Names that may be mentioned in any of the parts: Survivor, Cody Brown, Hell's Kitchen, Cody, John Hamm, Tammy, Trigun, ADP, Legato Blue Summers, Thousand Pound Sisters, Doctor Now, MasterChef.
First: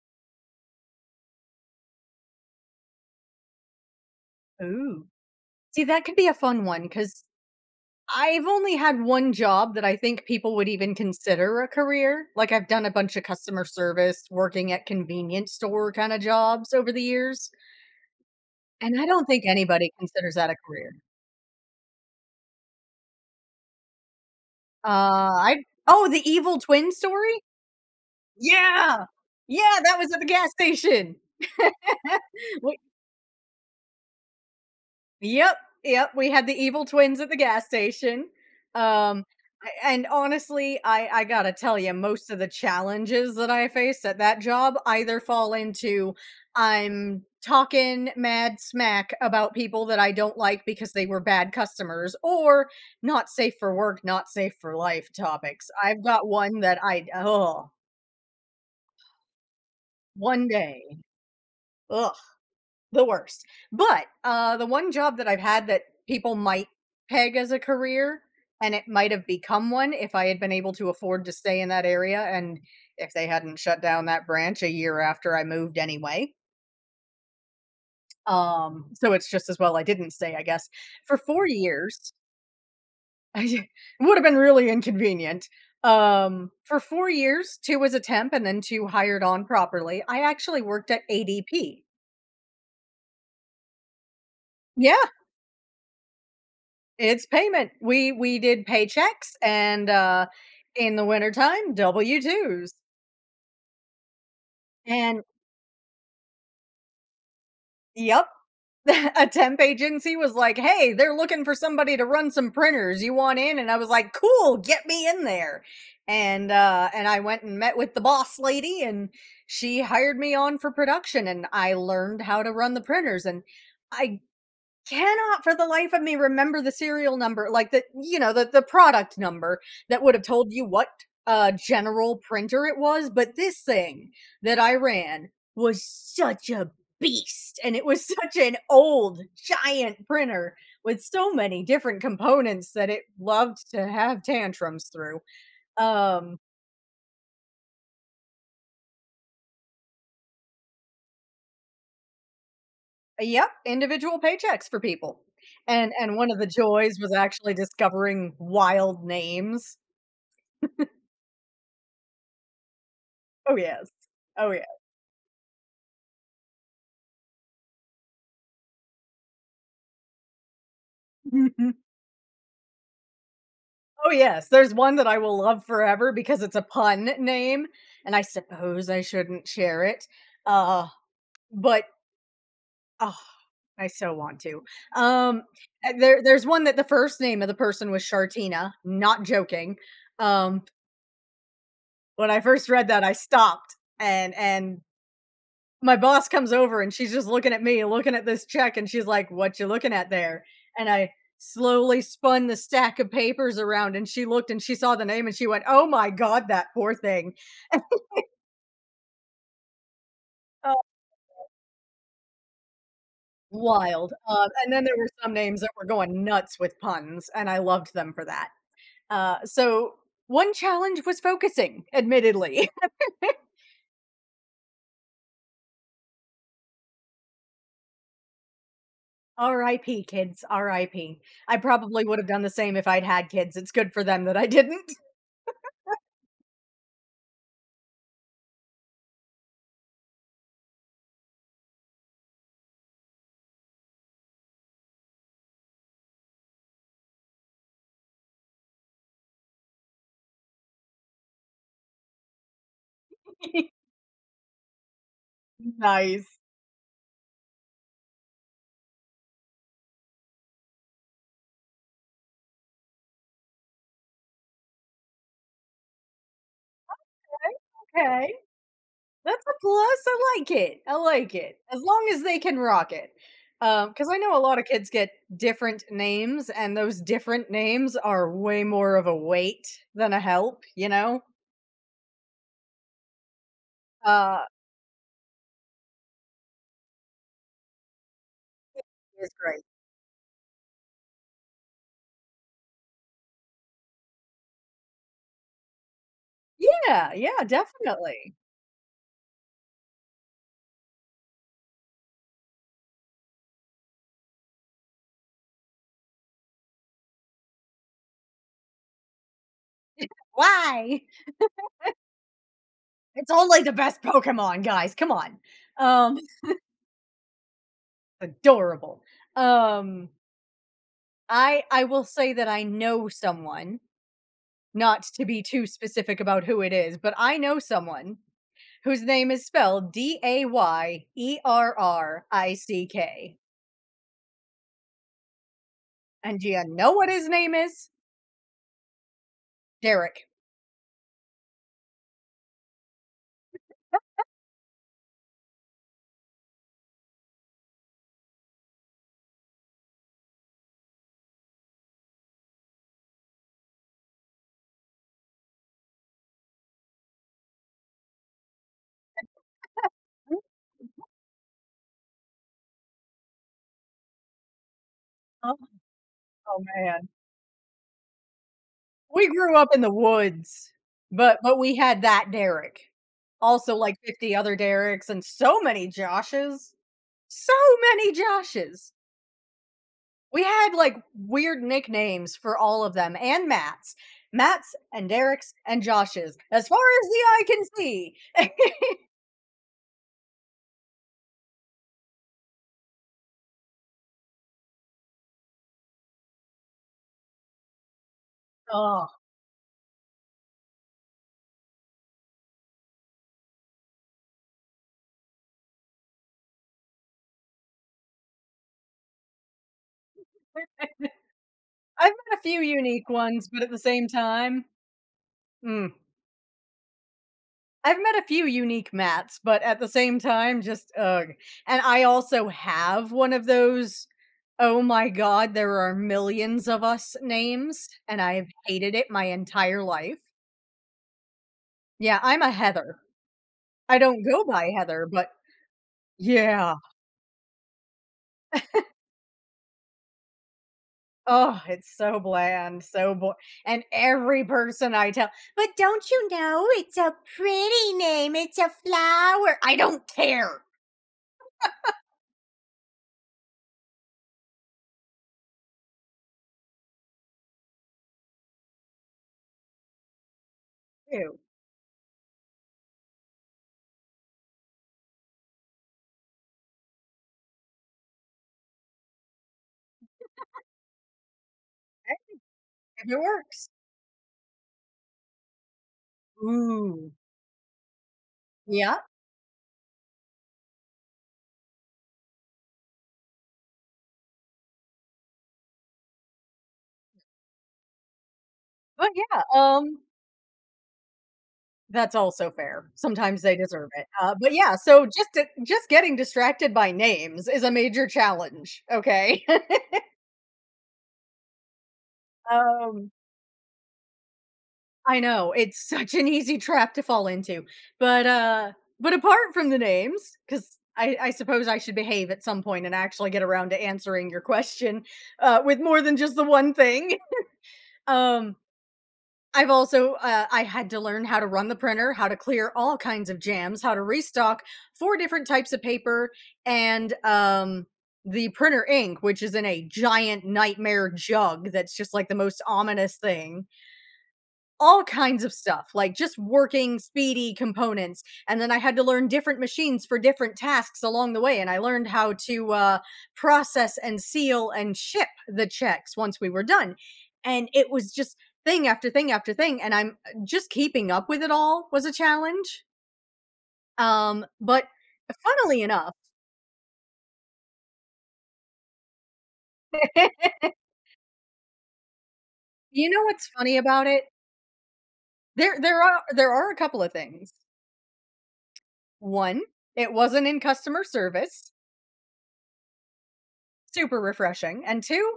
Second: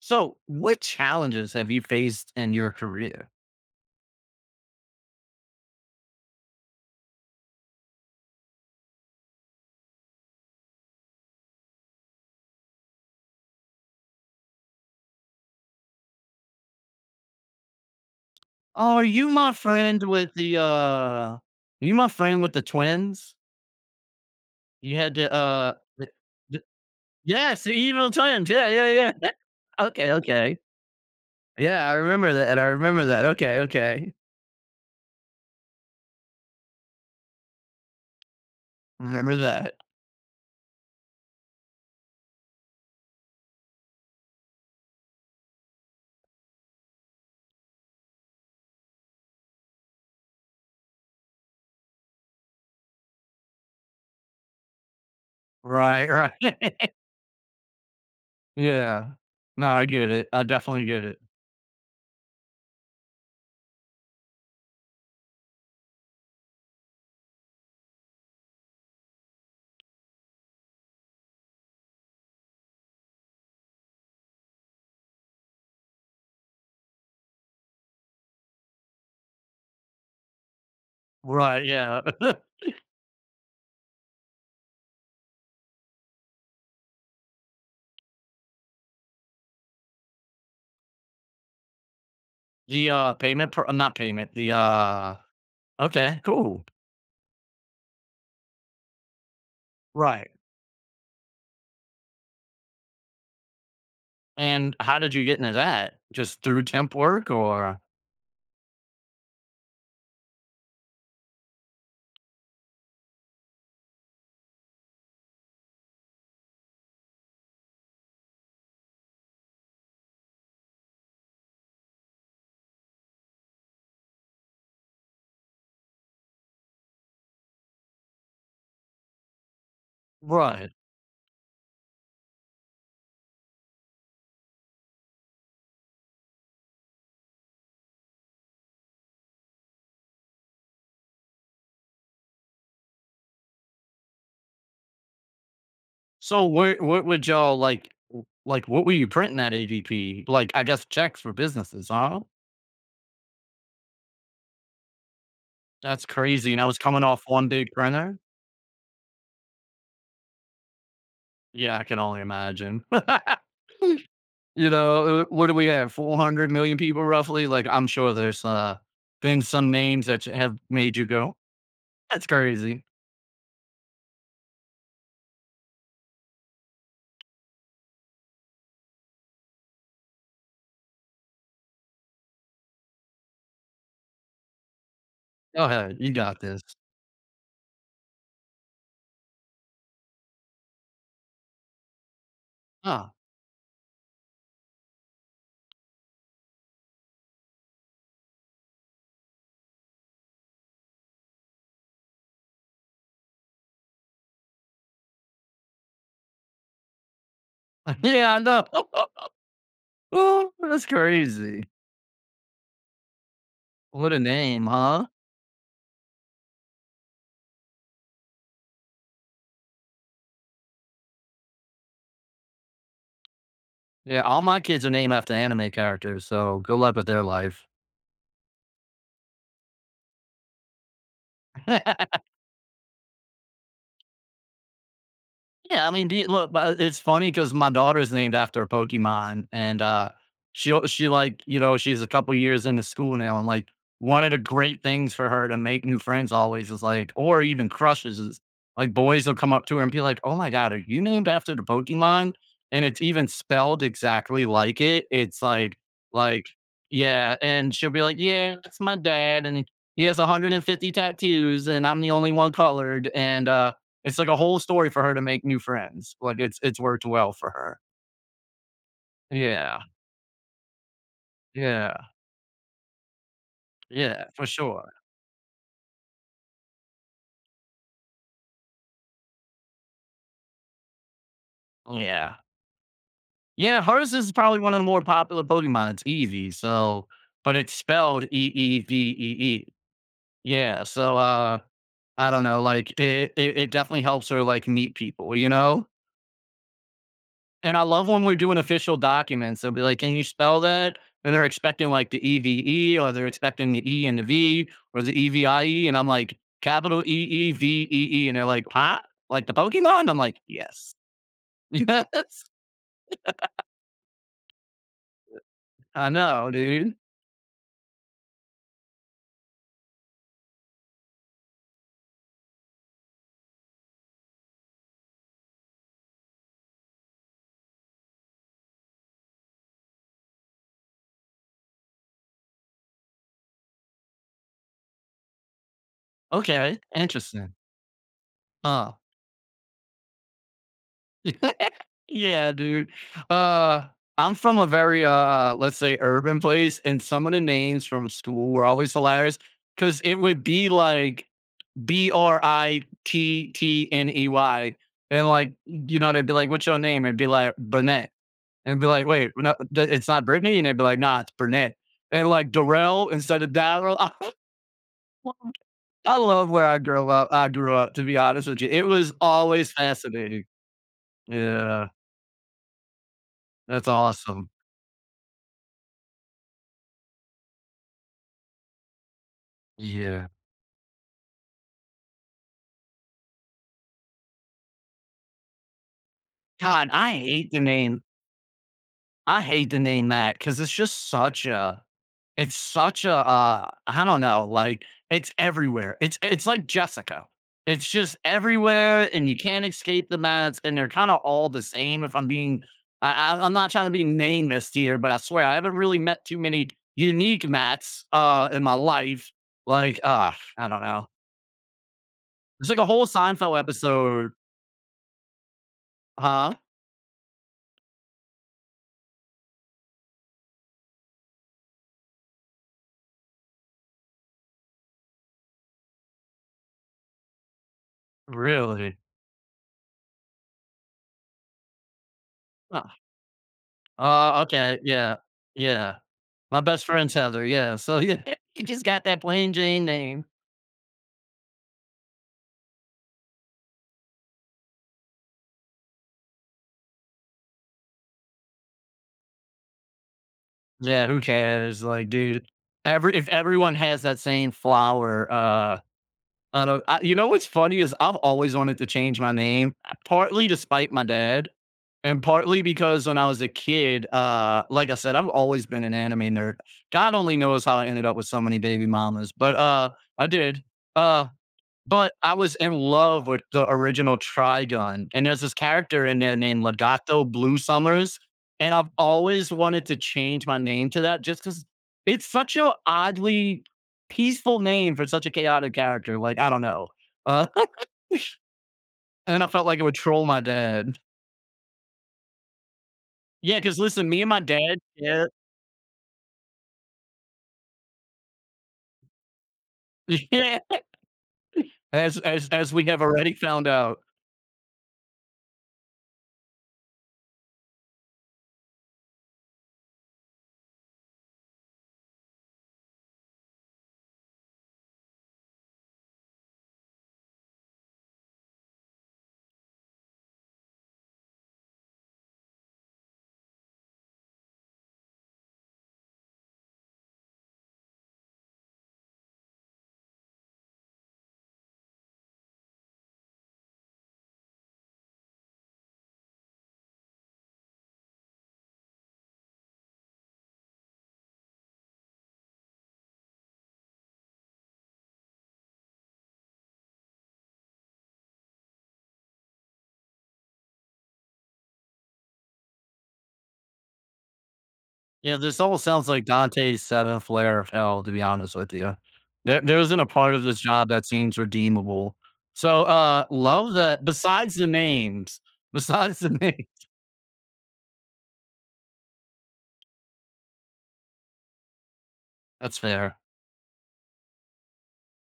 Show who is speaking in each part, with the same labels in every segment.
Speaker 1: So, what challenges have you faced in your career?
Speaker 2: Ooh. See, that could be a fun one because I've only had one job that I think people would even consider a career. Like, I've done a bunch of customer service, working at convenience store kind of jobs over the years.
Speaker 1: Oh,
Speaker 2: And
Speaker 1: are
Speaker 2: I don't
Speaker 1: you
Speaker 2: think
Speaker 1: my
Speaker 2: anybody
Speaker 1: friend with
Speaker 2: considers that a
Speaker 1: the
Speaker 2: career.
Speaker 1: are you my friend with the twins?
Speaker 2: Uh,
Speaker 1: You had to
Speaker 2: oh, the evil
Speaker 1: th-
Speaker 2: twin story?
Speaker 1: yes, the evil twins. Yeah,
Speaker 2: Yeah.
Speaker 1: yeah, yeah.
Speaker 2: Yeah. That
Speaker 1: Okay,
Speaker 2: was at the gas
Speaker 1: okay.
Speaker 2: station.
Speaker 1: Yeah, I remember that. I
Speaker 2: Well,
Speaker 1: remember that. Okay, okay.
Speaker 2: yep, yep, we had the evil twins at the gas station. Um,
Speaker 1: Remember that.
Speaker 2: a and honestly, I gotta tell you, most of the challenges that I faced at that job either fall into, I'm talking mad smack about people that I don't like because they were bad customers, or not safe for work, not safe for life topics. I've
Speaker 1: Right,
Speaker 2: got
Speaker 1: right.
Speaker 2: one that I oh,
Speaker 1: Yeah. No, I get it. I
Speaker 2: one
Speaker 1: definitely
Speaker 2: day.
Speaker 1: get it.
Speaker 2: Ugh. The worst. But, the one job that I've had that people might peg as a career, and it might have become one if I had been able to afford to stay in that area and if they hadn't shut down that branch a year after I moved anyway. So it's just as well I didn't stay, I guess. For 4
Speaker 1: Right, yeah.
Speaker 2: years, it would have been really inconvenient. For 4 years, 2 as a temp and then 2 hired on properly, I actually worked at ADP.
Speaker 1: the payment pro- not payment, the
Speaker 2: Yeah.
Speaker 1: okay, cool.
Speaker 2: It's payment. We did paychecks and,
Speaker 1: Right.
Speaker 2: in the wintertime, W-2s.
Speaker 1: And how did
Speaker 2: And
Speaker 1: you get into that? Just through temp work or
Speaker 2: yep. A temp agency was like, "Hey, they're looking for somebody to run some printers. You want in?" And I was like, "Cool, get me in there." And I went and met with the boss lady, and she hired me on for production, and I learned how to run the printers, and I cannot for the life of me remember the serial number, like the you know, the product number that would have told you
Speaker 1: right.
Speaker 2: what general printer it was, but this thing that I ran was such a beast and it was such an old giant printer with so many different components that it loved to have tantrums through. Um
Speaker 1: So what would y'all like like what were you printing at ADP? Like, I guess checks for businesses, huh?
Speaker 2: yep, individual paychecks for people. And
Speaker 1: That's
Speaker 2: and one of the
Speaker 1: crazy. And I was
Speaker 2: joys
Speaker 1: coming
Speaker 2: was
Speaker 1: off one
Speaker 2: actually
Speaker 1: big printer.
Speaker 2: discovering wild names.
Speaker 1: Yeah, I can only imagine.
Speaker 2: Oh yes. Oh yeah.
Speaker 1: You know, what do we have? 400 million people roughly? Like, I'm sure there's been some names that have made you go,
Speaker 2: Mhm.
Speaker 1: that's crazy.
Speaker 2: Oh, yes. There's one that I will love forever because it's a pun name, and I suppose I shouldn't share it. Uh, but oh, I so want to. Um,
Speaker 1: Go
Speaker 2: uh,
Speaker 1: ahead, you
Speaker 2: there,
Speaker 1: got
Speaker 2: there's
Speaker 1: this.
Speaker 2: one that the first name of the person was Shartina. Not joking. Um, when I first read that,
Speaker 1: Huh.
Speaker 2: I stopped and my boss comes over and she's just looking at me, looking at this check, and she's like, "What you looking at there?" And I slowly spun the stack of papers around, and she looked and she saw the name, and she went, "Oh my god, that poor thing."
Speaker 1: Yeah, I know. Oh,
Speaker 2: Oh,
Speaker 1: that's crazy. What
Speaker 2: wild.
Speaker 1: a
Speaker 2: Uh,
Speaker 1: name,
Speaker 2: and then there
Speaker 1: huh?
Speaker 2: were some names that were going nuts with puns, and I loved them for that. So one challenge was focusing, admittedly.
Speaker 1: Yeah, all my kids are named after anime characters, so good luck with their life.
Speaker 2: R.I.P. kids, R.I.P. I P. I probably would have done the same if I'd had kids. It's good for them that I didn't.
Speaker 1: Yeah, I mean, do you, look, but it's funny because my daughter's named after a Pokemon, and she like you know she's a couple years into school now, and like one of the great things for her to make new friends always is like, or even crushes is like boys will come up to her and be like, "Oh my god, are you named after the Pokemon?" And it's even spelled exactly like it. It's like
Speaker 2: Nice.
Speaker 1: like yeah, and she'll be like, "Yeah, that's my dad," and he has 150 tattoos, and I'm the only one colored, and it's like a whole story for her to make new friends. Like, it's worked well for her.
Speaker 2: Okay. That's a
Speaker 1: Yeah,
Speaker 2: plus, I like it, as long
Speaker 1: yeah,
Speaker 2: as they can rock it. Because I
Speaker 1: yeah,
Speaker 2: know a
Speaker 1: for
Speaker 2: lot of kids
Speaker 1: sure.
Speaker 2: get different names, and those different names are way more of a weight than a help, you know?
Speaker 1: Yeah. Yeah, hers is
Speaker 2: Uh,
Speaker 1: probably one of the more popular Pokemon. It's Eevee, so but it's spelled
Speaker 2: it's great.
Speaker 1: Eevee. Yeah, so, I don't know, like, it definitely helps her, like, meet people, you know?
Speaker 2: Yeah, yeah,
Speaker 1: And I love when
Speaker 2: definitely.
Speaker 1: we're doing official documents. They'll be like, "Can you spell that?" And they're expecting like the EVE, or they're expecting the E and the V, or the EVIE. And I'm like, capital EEVEE. And they're like, "Huh? Like the Pokemon?" I'm like, "Yes,
Speaker 2: Why?
Speaker 1: yes,
Speaker 2: It's only the best Pokemon, guys, come on.
Speaker 1: I
Speaker 2: Um,
Speaker 1: know, dude.
Speaker 2: Adorable. Um, I will say that I know someone, not to be too specific about who it is, but I know someone whose name is spelled Dayerrick. And do you
Speaker 1: Okay,
Speaker 2: know what his name
Speaker 1: interesting.
Speaker 2: is?
Speaker 1: Huh?
Speaker 2: Derek.
Speaker 1: Yeah, dude. Uh, I'm from a very let's say, urban place, and some of the names from school were always hilarious because it would be like BRITTNEY. And like, you know, they'd be like, what's your name? It'd be like, Burnett. And it'd be like, wait, no, it's not Brittany. And they'd be like, nah, it's Burnett. And like Darrell instead of Darrell. I,
Speaker 2: Oh.
Speaker 1: I love
Speaker 2: Oh
Speaker 1: where I
Speaker 2: man,
Speaker 1: grew up. I grew up, to be honest with you. It was
Speaker 2: we grew
Speaker 1: always
Speaker 2: up in the
Speaker 1: fascinating.
Speaker 2: woods, but we
Speaker 1: Yeah.
Speaker 2: had that Derek. Also,
Speaker 1: That's
Speaker 2: like 50
Speaker 1: awesome.
Speaker 2: other Derek's and so many Joshes. So many Joshes.
Speaker 1: Yeah.
Speaker 2: We had like weird nicknames for all of them and Matt's. Matt's and Derek's and Josh's, as far
Speaker 1: God,
Speaker 2: as
Speaker 1: I
Speaker 2: the eye
Speaker 1: hate the
Speaker 2: can
Speaker 1: name.
Speaker 2: see.
Speaker 1: I hate the name that because it's just such a it's such a, I don't know, like, it's everywhere. It's like Jessica. It's just
Speaker 2: Oh,
Speaker 1: everywhere, and you can't escape the mats, and they're kinda all the same if I'm being I'm not trying to be nameless here, but I swear I haven't really met too many unique mats, in my life. Like, I don't know.
Speaker 2: I've met a few
Speaker 1: It's like a whole
Speaker 2: unique ones,
Speaker 1: Seinfeld
Speaker 2: but at the same
Speaker 1: episode.
Speaker 2: time, mm.
Speaker 1: Huh?
Speaker 2: I've met a few unique mats. But at the same time, just ugh. And I also have one of those, "Oh my god, there are millions of us" names, and I have hated
Speaker 1: Really?
Speaker 2: it my entire life. Yeah, I'm a
Speaker 1: Huh.
Speaker 2: Heather. I don't
Speaker 1: Oh,
Speaker 2: go by
Speaker 1: okay,
Speaker 2: Heather,
Speaker 1: yeah,
Speaker 2: but
Speaker 1: yeah. My
Speaker 2: yeah.
Speaker 1: best friend's Heather, yeah, so yeah, you just got that plain Jane name.
Speaker 2: Oh, it's so bland, so bo and every person I tell, "But don't you know it's a pretty name, it's a flower." I don't care.
Speaker 1: Yeah, who cares? Like, dude, every if everyone has that same flower, I don't. I, you know what's funny is I've always wanted to change my name, partly despite my dad, and partly because when I was a kid, like I said, I've always been an anime nerd. God only knows how I ended up with so many baby mamas, but I did. Uh, but
Speaker 2: Okay,
Speaker 1: I was in
Speaker 2: if it
Speaker 1: love with the
Speaker 2: works.
Speaker 1: original Trigun, and there's this character in there named
Speaker 2: Ooh.
Speaker 1: Legato Blue Summers, and I've
Speaker 2: Yeah,
Speaker 1: always wanted to change my name to that just because it's such a oddly peaceful name for such a chaotic character, like, I don't know. Uh,
Speaker 2: but yeah,
Speaker 1: and I felt like it would troll my dad.
Speaker 2: that's also fair. Sometimes they
Speaker 1: Yeah, because
Speaker 2: deserve it.
Speaker 1: listen, me and
Speaker 2: Uh,
Speaker 1: my
Speaker 2: but yeah,
Speaker 1: dad
Speaker 2: so
Speaker 1: yeah,
Speaker 2: just getting distracted by names is a major challenge, okay?
Speaker 1: yeah, as we have
Speaker 2: Um,
Speaker 1: already found out.
Speaker 2: I know, it's such an easy trap to fall into. But, but apart from the names, 'cause I suppose I should behave at some point and actually get around to answering your question, with more than just the one thing. Um I had to learn how to run the printer, how to clear all kinds of jams, how to restock four different types of paper, and the printer ink, which is in a giant nightmare jug that's just like the most ominous thing, all kinds of stuff, like just working speedy components. And then I had to learn different machines for different tasks along the way. And I learned how to process and seal and ship the checks once we were done. And it was just thing after thing after thing. And I'm just keeping up with it all was a challenge. But
Speaker 1: Yeah, this all
Speaker 2: funnily
Speaker 1: sounds
Speaker 2: enough,
Speaker 1: like Dante's seventh layer of hell, to be honest with you. There isn't a part of this job that seems redeemable. So,
Speaker 2: you know what's
Speaker 1: love
Speaker 2: funny
Speaker 1: that.
Speaker 2: about it?
Speaker 1: Besides the names,
Speaker 2: There, there
Speaker 1: besides
Speaker 2: are
Speaker 1: the
Speaker 2: there
Speaker 1: name,
Speaker 2: are a couple of things. One, it wasn't in customer service,
Speaker 1: that's fair.
Speaker 2: super refreshing, and two,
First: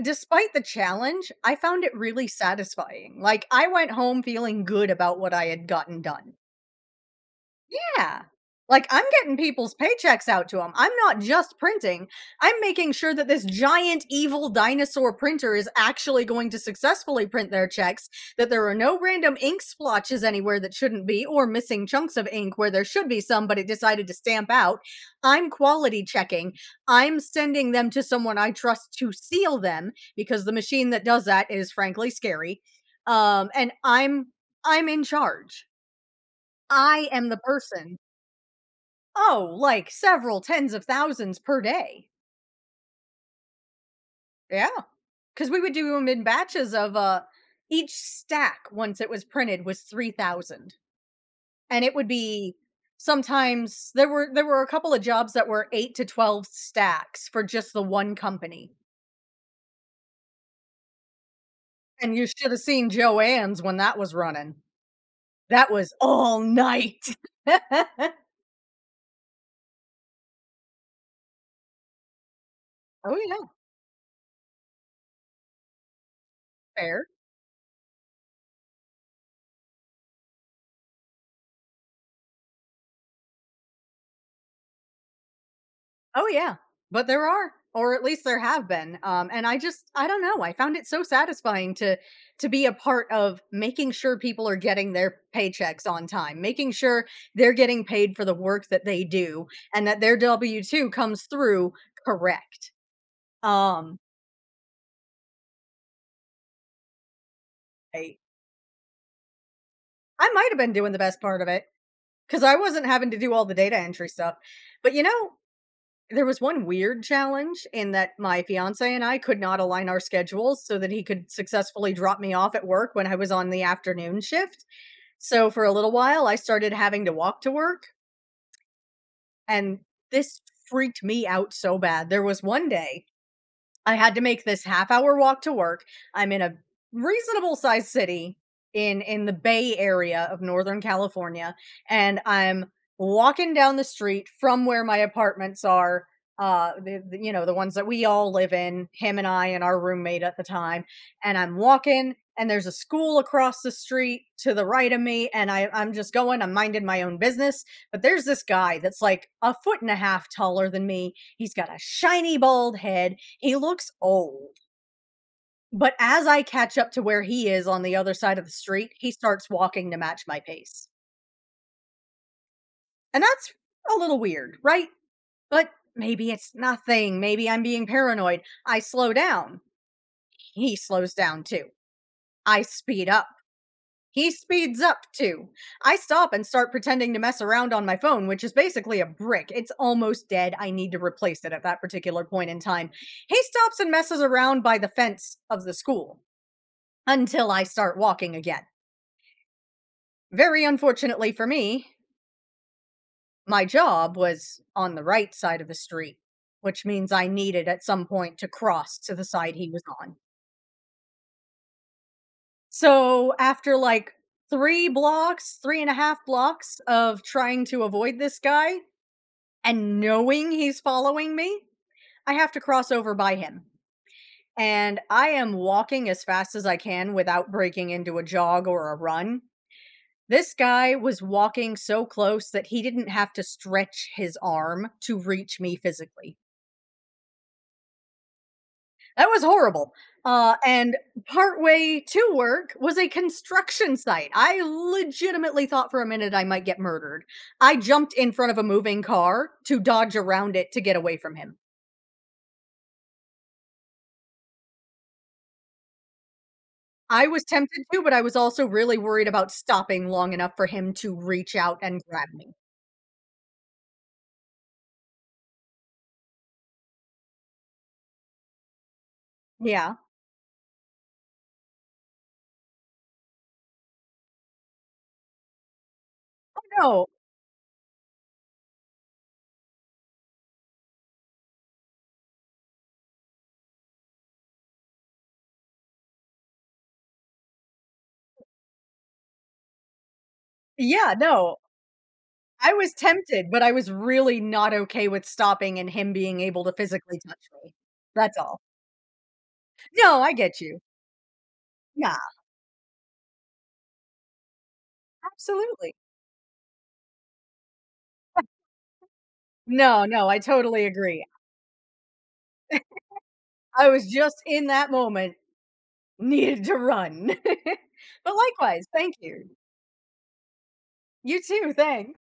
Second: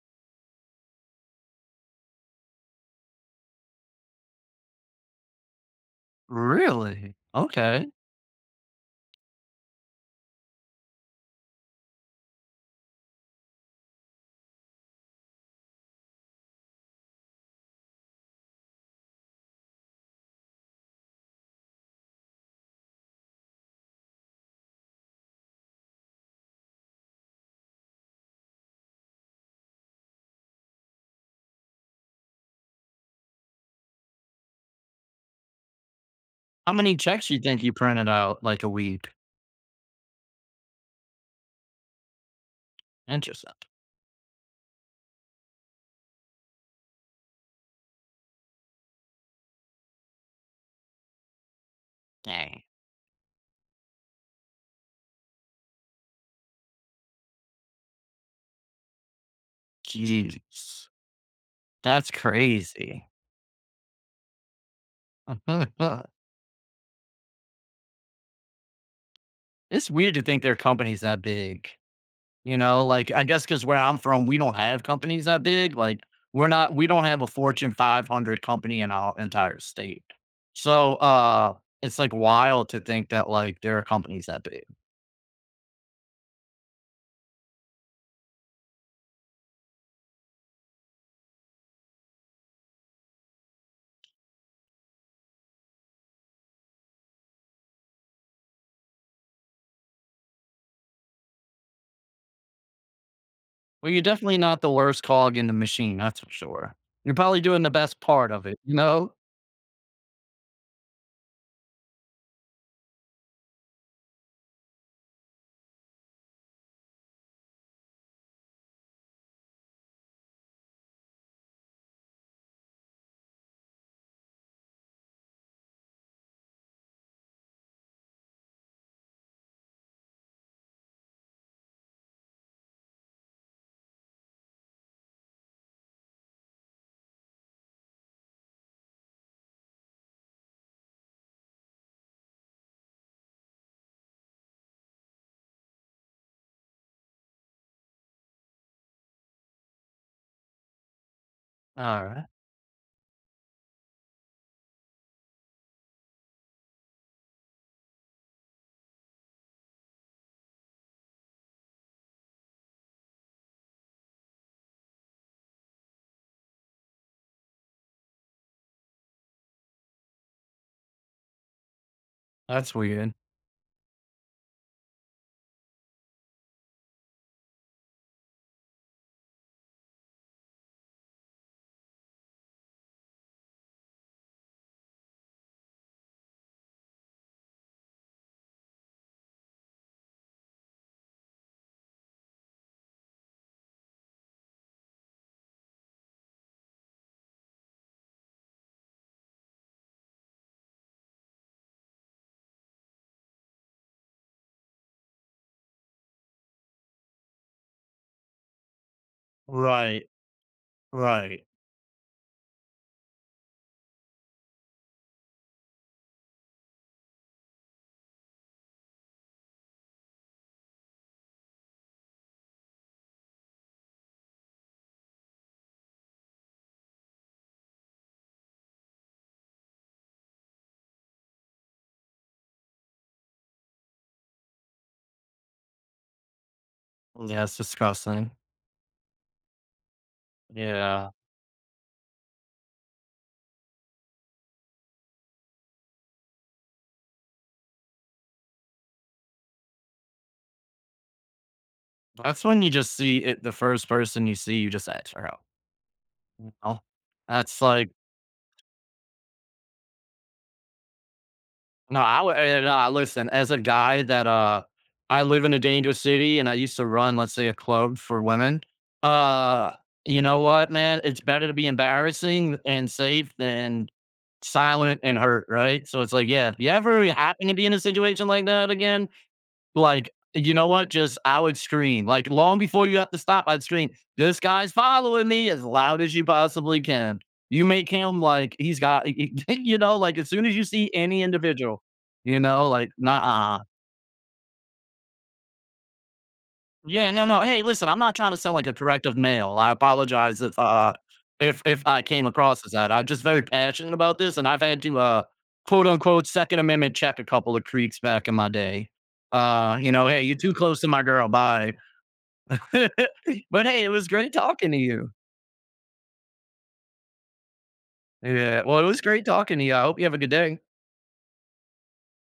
Speaker 2: despite the challenge, I found it really satisfying. Like, I went home feeling good about what I had gotten done.
Speaker 1: Really? Okay.
Speaker 2: Yeah. Like, I'm getting people's paychecks out to them. I'm not just printing. I'm making sure that this giant evil dinosaur printer is actually going to successfully print their checks, that there are no random ink splotches anywhere that shouldn't be, or missing chunks of ink where there should be some, but it decided to stamp out. I'm quality checking. I'm sending them to someone I trust to seal them because the machine that does that is frankly scary. And I'm in charge.
Speaker 1: How many
Speaker 2: I am
Speaker 1: checks
Speaker 2: the
Speaker 1: you think you
Speaker 2: person.
Speaker 1: printed out like a week?
Speaker 2: Oh, like several tens of thousands per day.
Speaker 1: Interesting.
Speaker 2: Yeah. Because we would do them in batches of each stack once it was printed was 3,000. And it would be,
Speaker 1: Dang.
Speaker 2: sometimes there were a couple of jobs that were 8 to 12 stacks for just the one company.
Speaker 1: Jeez. That's
Speaker 2: And you should have seen
Speaker 1: crazy.
Speaker 2: Joanne's when that was running. That was all night. Oh yeah.
Speaker 1: It's weird to think their company's that big. You know, like, I guess, because where I'm from, we don't have companies that big, like, we don't
Speaker 2: Fair.
Speaker 1: have a Fortune 500 company in our entire state. So, it's, like, wild to think that, like, there are companies that big.
Speaker 2: Oh, yeah. But there are, or at least there have been. And I just, I don't know. I found it so satisfying to be a part of making sure people are getting their paychecks on time, making sure they're getting paid for the work that they do, and that their W-2 comes through correct.
Speaker 1: Well,
Speaker 2: Um,
Speaker 1: you're definitely not the worst cog in the machine, that's for sure. You're probably doing the best
Speaker 2: I,
Speaker 1: part of it, you know?
Speaker 2: I might have been doing the best part of it because I wasn't having to do all the data entry stuff. But you know, there was one weird challenge in that my fiancé and I could not align our schedules so that he could successfully drop me off at work when I was on the afternoon shift. So for a little while, I started having to walk to work, and this freaked me out so bad. There was one day I had to make this half hour walk to work. I'm in a reasonable sized city in the Bay Area of Northern California, and I'm walking down the street from where my apartments are, you know, the ones that we all live in, him and I and our roommate at the time. And I'm walking,
Speaker 1: Alright,
Speaker 2: and there's a school across the street to the right of me, and I'm just going, I'm minding my own business. But there's this guy that's like a foot and a half taller than me. He's got a shiny bald head. He looks old, but as I catch up to where he is on the other side of the street, he starts walking to match my pace.
Speaker 1: that's weird.
Speaker 2: And that's a little weird, right? But maybe it's nothing. Maybe I'm being paranoid. I slow down. He slows down too. I speed up. He speeds up too. I stop and start pretending to mess around on my phone, which is basically a brick. It's almost dead. I need to replace it at that particular point in time. He stops and messes around by the fence of the school until I start walking again. Very unfortunately for me, my job was on the right side of the street, which means I needed at some point to cross to the side he was
Speaker 1: Right,
Speaker 2: on.
Speaker 1: right.
Speaker 2: So after like 3 blocks, three and a half blocks of trying to avoid this guy and knowing he's following me, I have to cross over by him. And I am walking as fast as I can without breaking into a jog or a run. This guy was walking so close that he didn't have to stretch his arm to reach me physically.
Speaker 1: Yeah, it's disgusting.
Speaker 2: That was horrible. And
Speaker 1: Yeah.
Speaker 2: partway to work was a construction site. I legitimately thought for a minute I might get murdered. I jumped in front of a moving car to dodge around it to get away from him.
Speaker 1: That's when you just see it the first person you see, you just ask for help, you know?
Speaker 2: I was
Speaker 1: That's
Speaker 2: tempted
Speaker 1: like
Speaker 2: to, but I was also really worried about stopping long enough for him to reach out
Speaker 1: no,
Speaker 2: and
Speaker 1: I
Speaker 2: grab
Speaker 1: would
Speaker 2: me.
Speaker 1: no, I listen, as a guy that, I live in a dangerous city and I used to run, let's say, a club for women. Uh,
Speaker 2: Yeah.
Speaker 1: you know what, man? It's better to be embarrassing and safe than silent and hurt, right? So it's like, yeah, if you ever
Speaker 2: No.
Speaker 1: happen to be in a situation like that again, like, you know what? Just I would scream. Like long before you have to stop, I'd scream, "This guy's following me" as loud as you possibly can. You make him like he's got you know, like as soon as you see
Speaker 2: Yeah.
Speaker 1: any
Speaker 2: No.
Speaker 1: individual, you know,
Speaker 2: I
Speaker 1: like,
Speaker 2: was tempted,
Speaker 1: nah.
Speaker 2: but I was really not okay with stopping and him being able to
Speaker 1: Yeah,
Speaker 2: physically
Speaker 1: no, no.
Speaker 2: touch
Speaker 1: Hey,
Speaker 2: me.
Speaker 1: listen, I'm not trying
Speaker 2: That's
Speaker 1: to sound
Speaker 2: all.
Speaker 1: like a corrective male. I
Speaker 2: No, I
Speaker 1: apologize
Speaker 2: get you.
Speaker 1: if I
Speaker 2: Yeah,
Speaker 1: came across as that. I'm just very passionate about this and I've had to quote
Speaker 2: absolutely.
Speaker 1: unquote second amendment check a couple of creeks back in my day. You
Speaker 2: No,
Speaker 1: know, hey,
Speaker 2: no,
Speaker 1: you're
Speaker 2: I
Speaker 1: too close
Speaker 2: totally
Speaker 1: to my
Speaker 2: agree.
Speaker 1: girl, bye. But hey,
Speaker 2: I
Speaker 1: it
Speaker 2: was
Speaker 1: was great
Speaker 2: just in
Speaker 1: talking to
Speaker 2: that
Speaker 1: you.
Speaker 2: moment needed to run. But
Speaker 1: Yeah. Well, it
Speaker 2: likewise,
Speaker 1: was
Speaker 2: thank
Speaker 1: great
Speaker 2: you.
Speaker 1: talking to you. I hope you have a good day.
Speaker 2: You too, thanks.